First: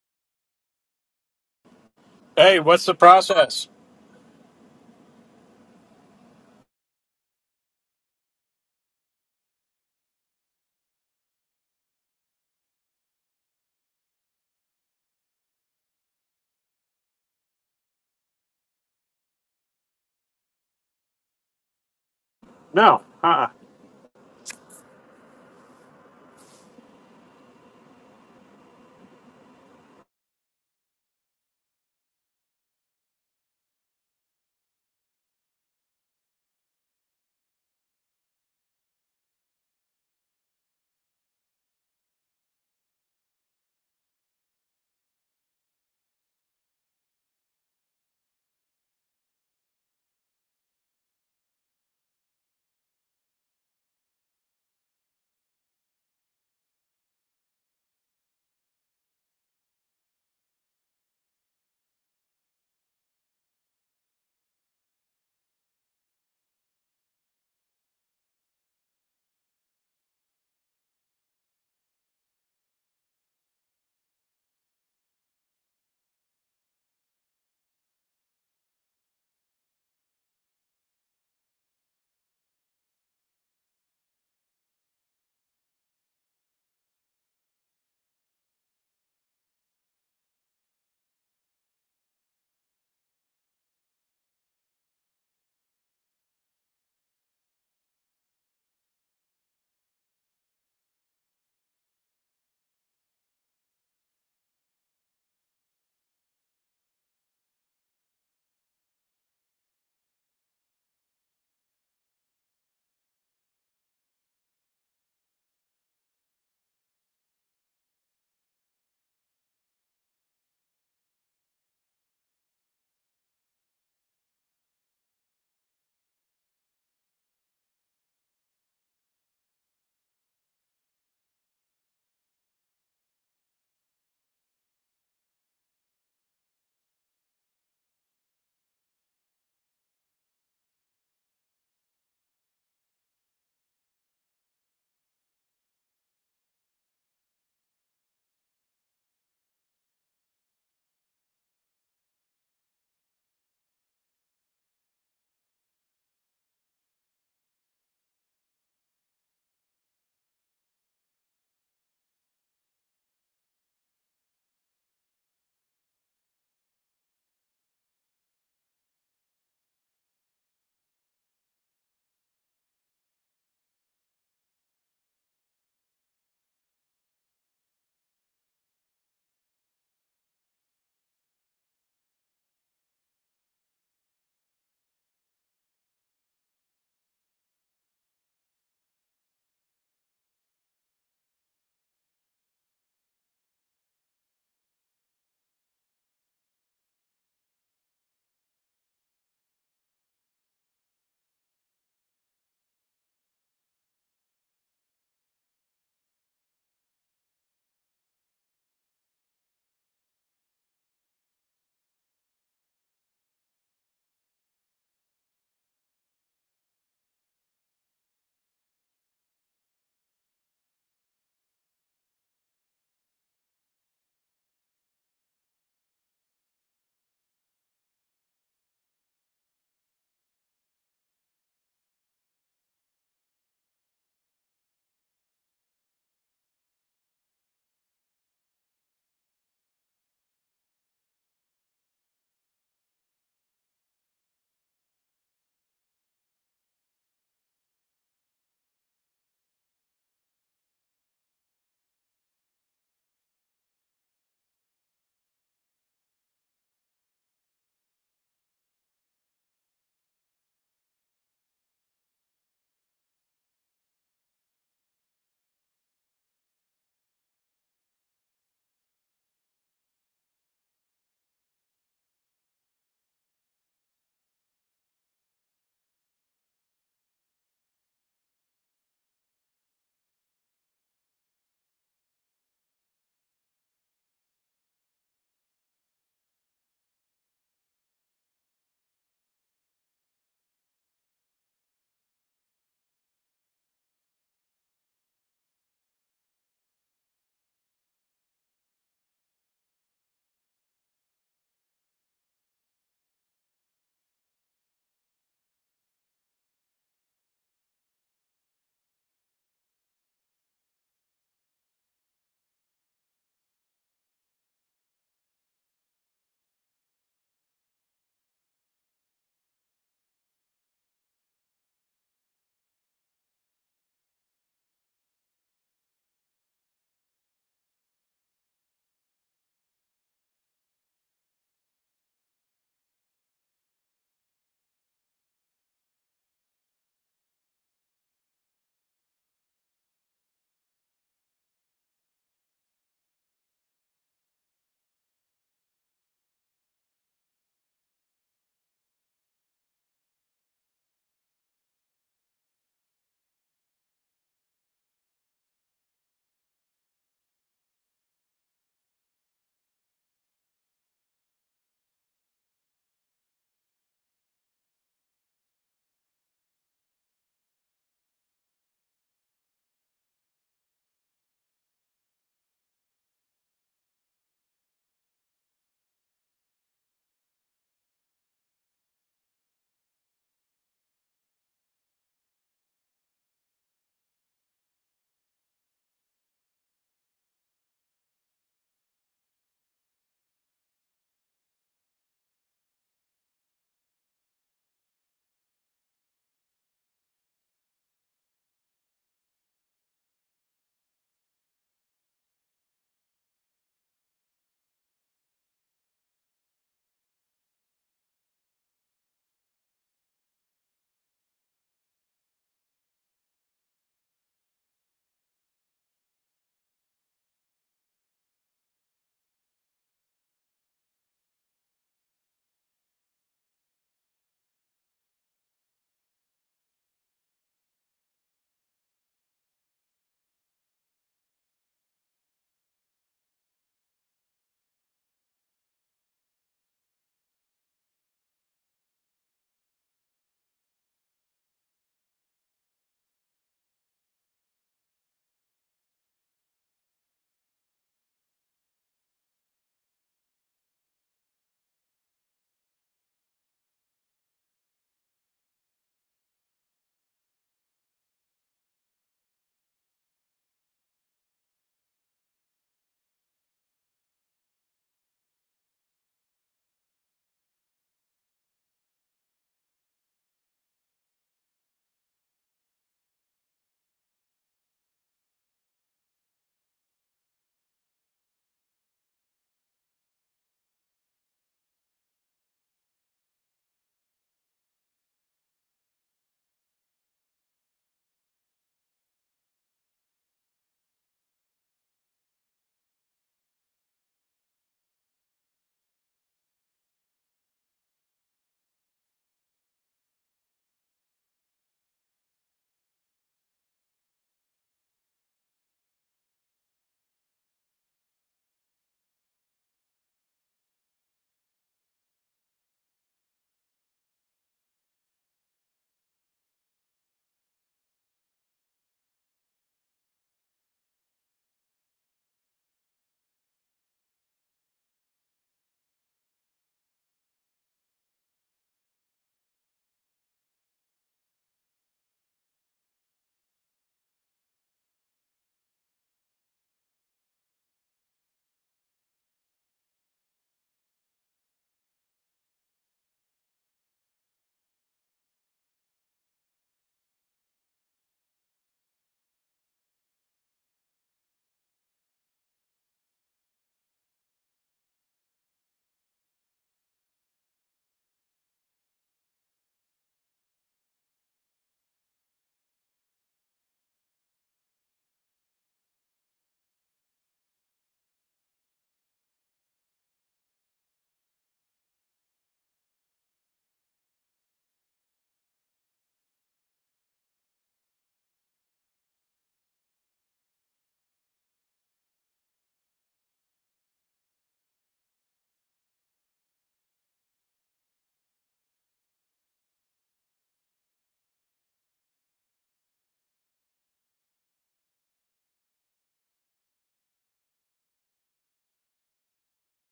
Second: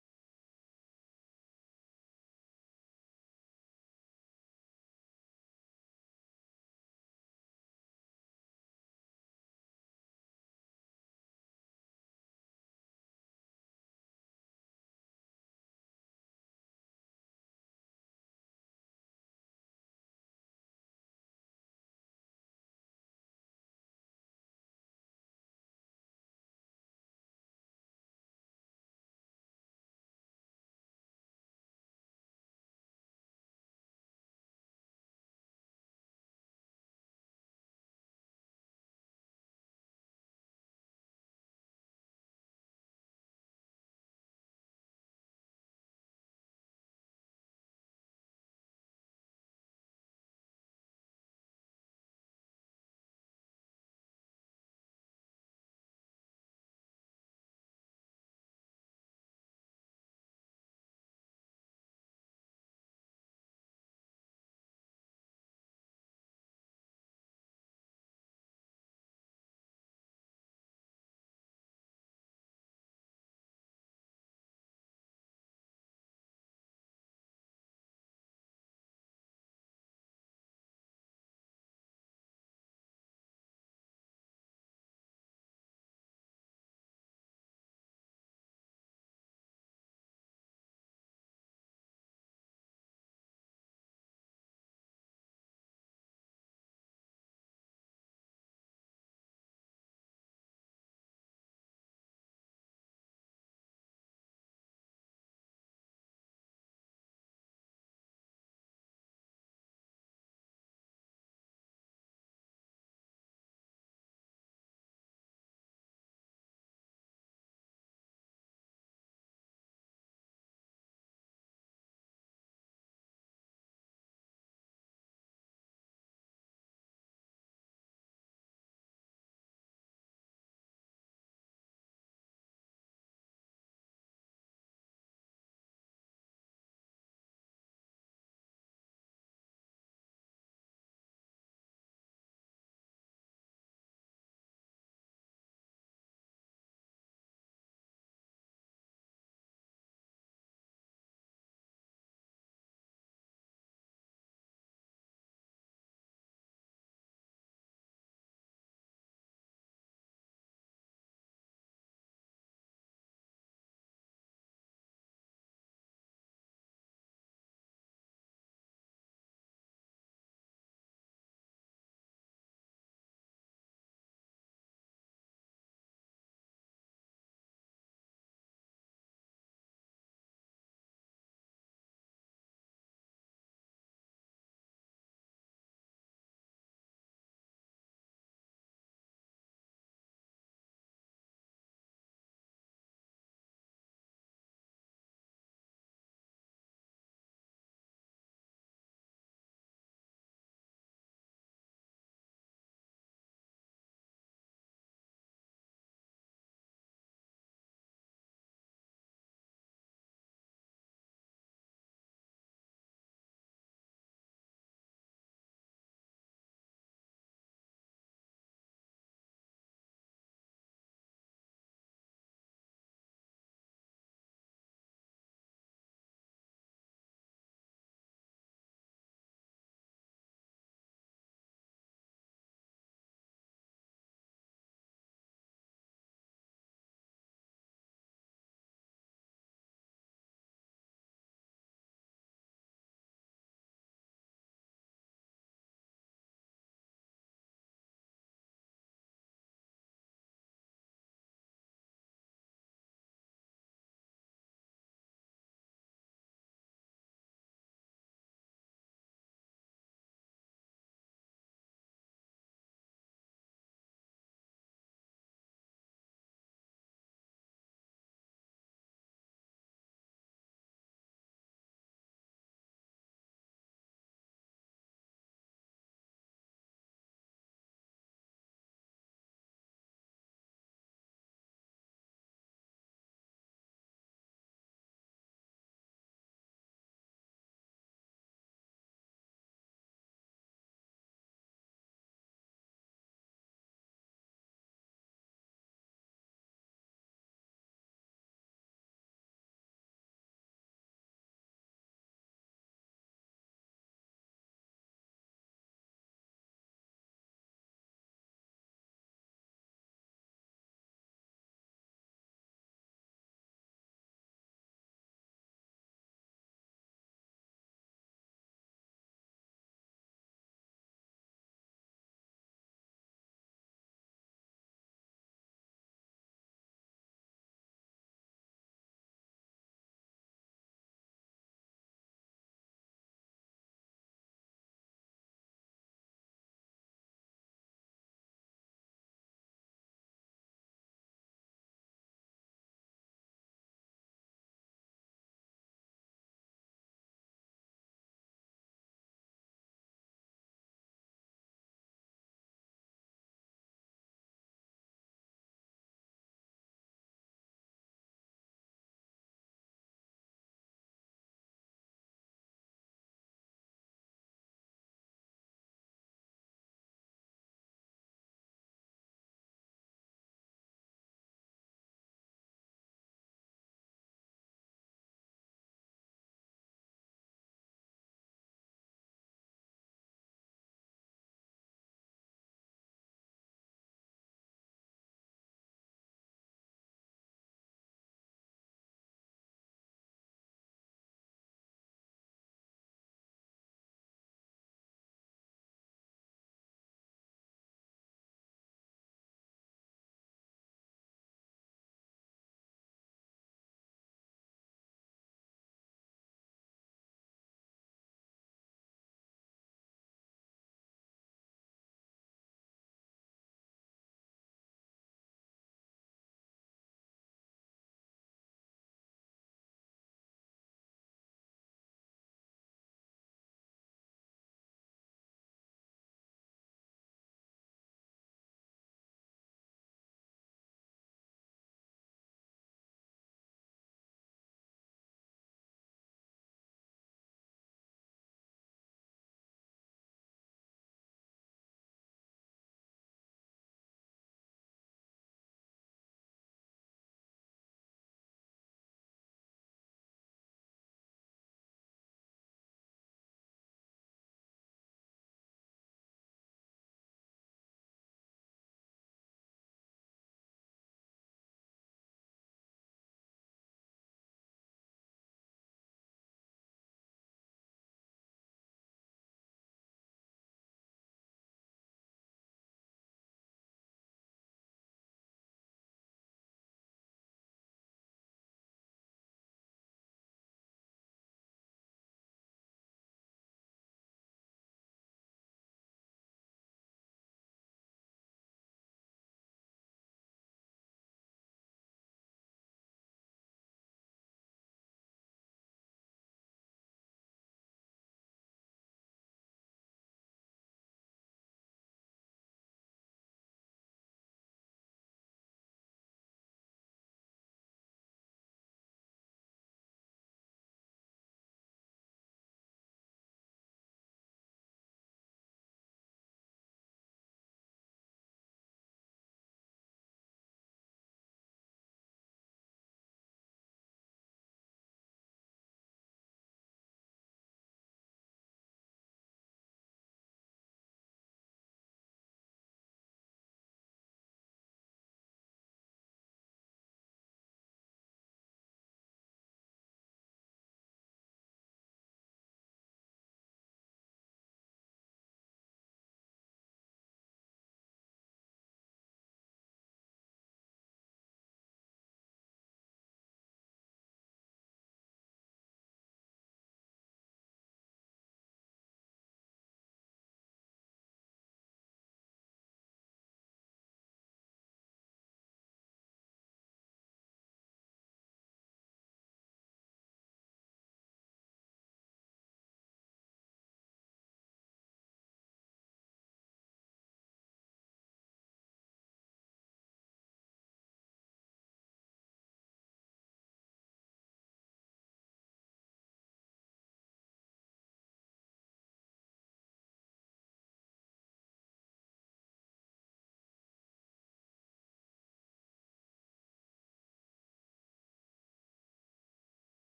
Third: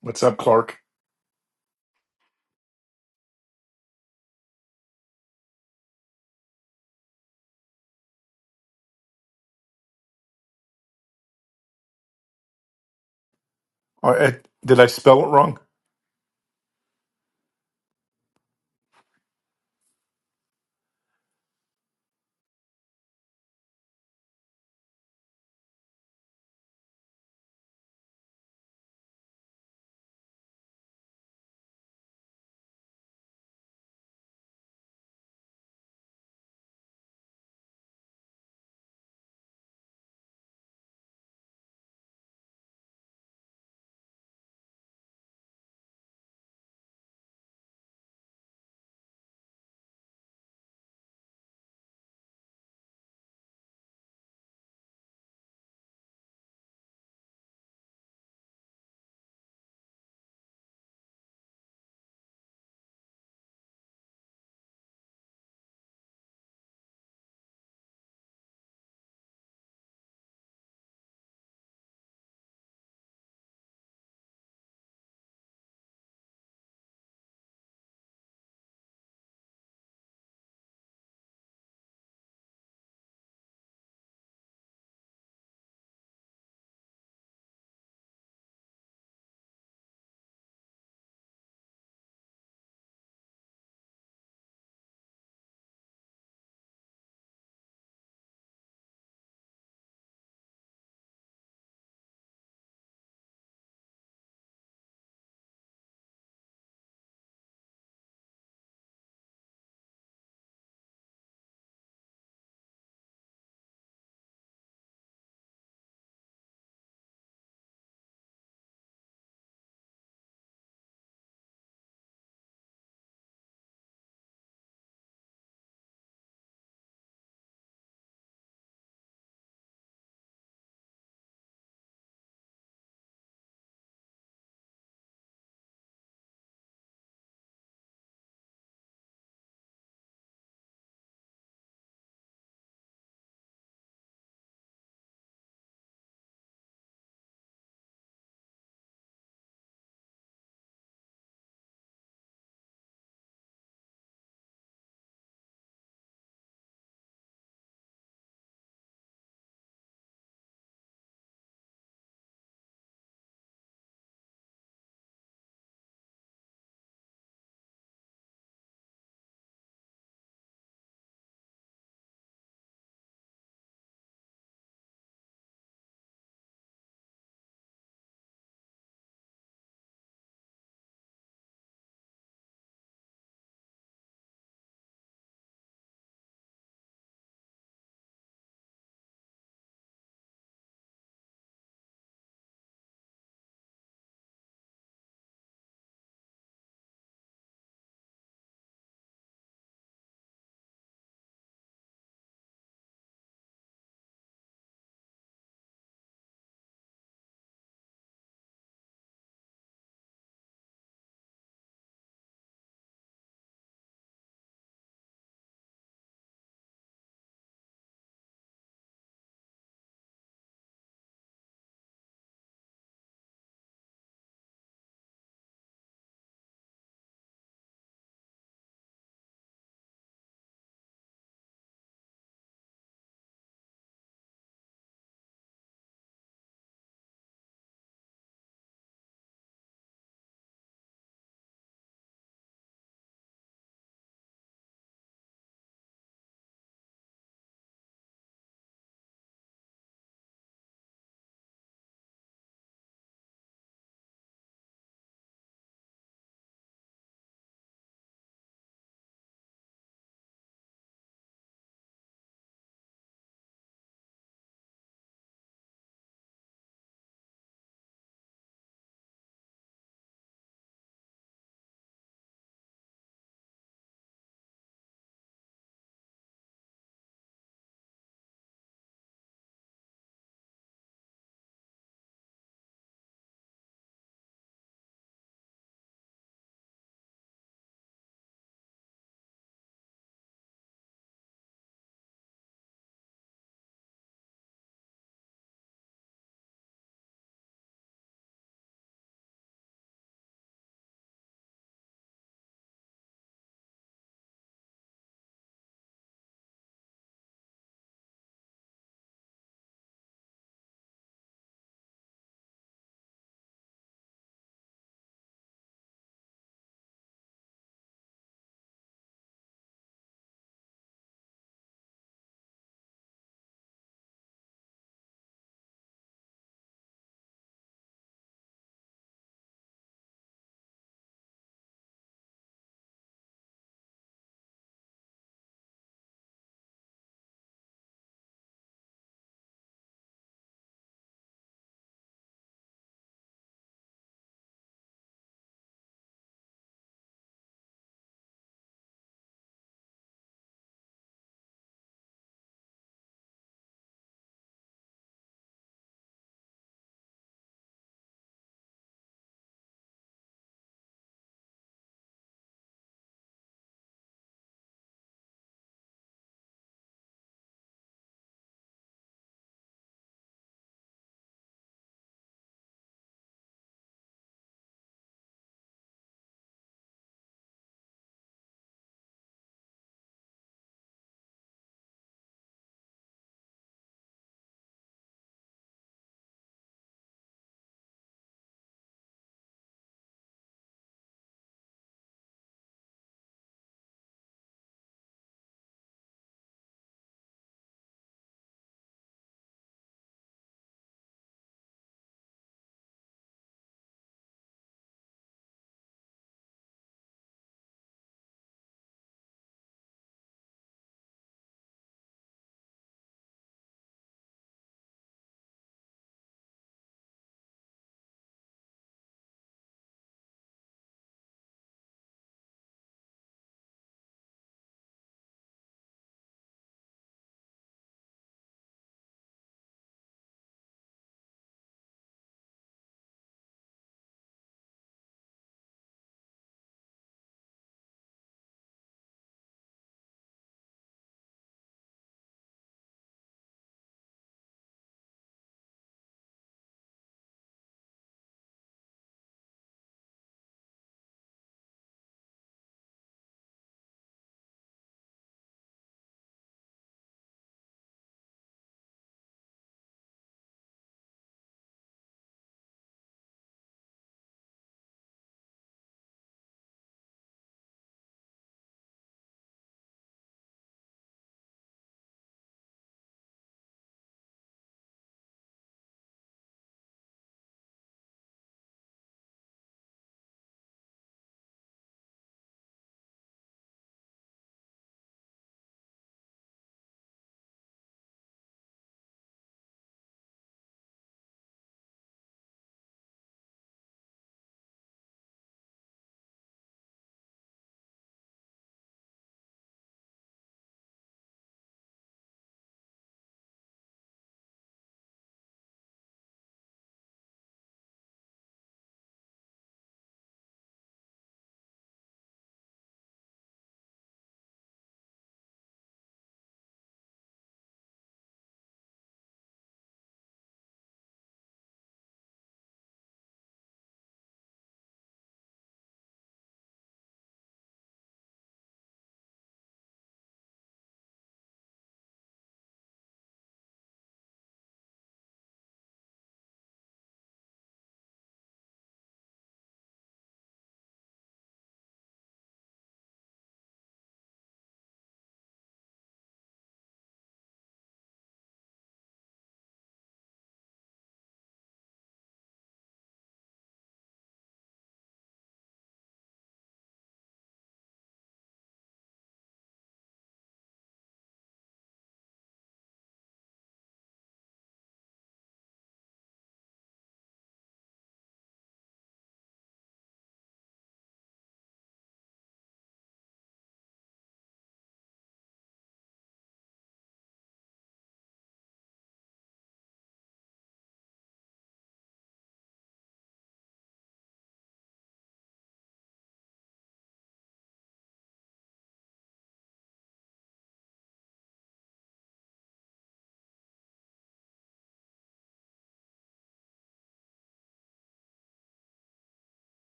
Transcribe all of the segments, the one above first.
What's up, Clark? Hey, what's the process? Uh, eh, did I spell it wrong? No. Uh. uh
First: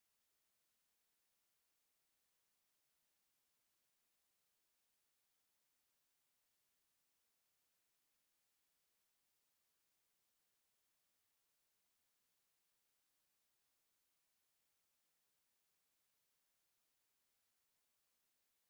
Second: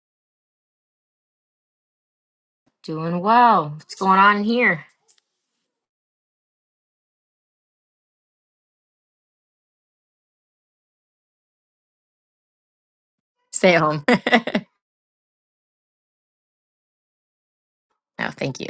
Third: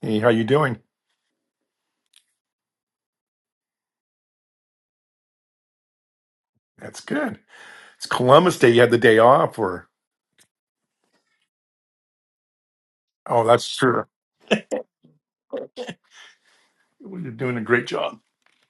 Hey, how you doing? Doing well. What's going on in here? That's good. It's Columbus Day. You had the day off, or oh, that's Stay at home. true. Well, You're doing a great job. no, thank you.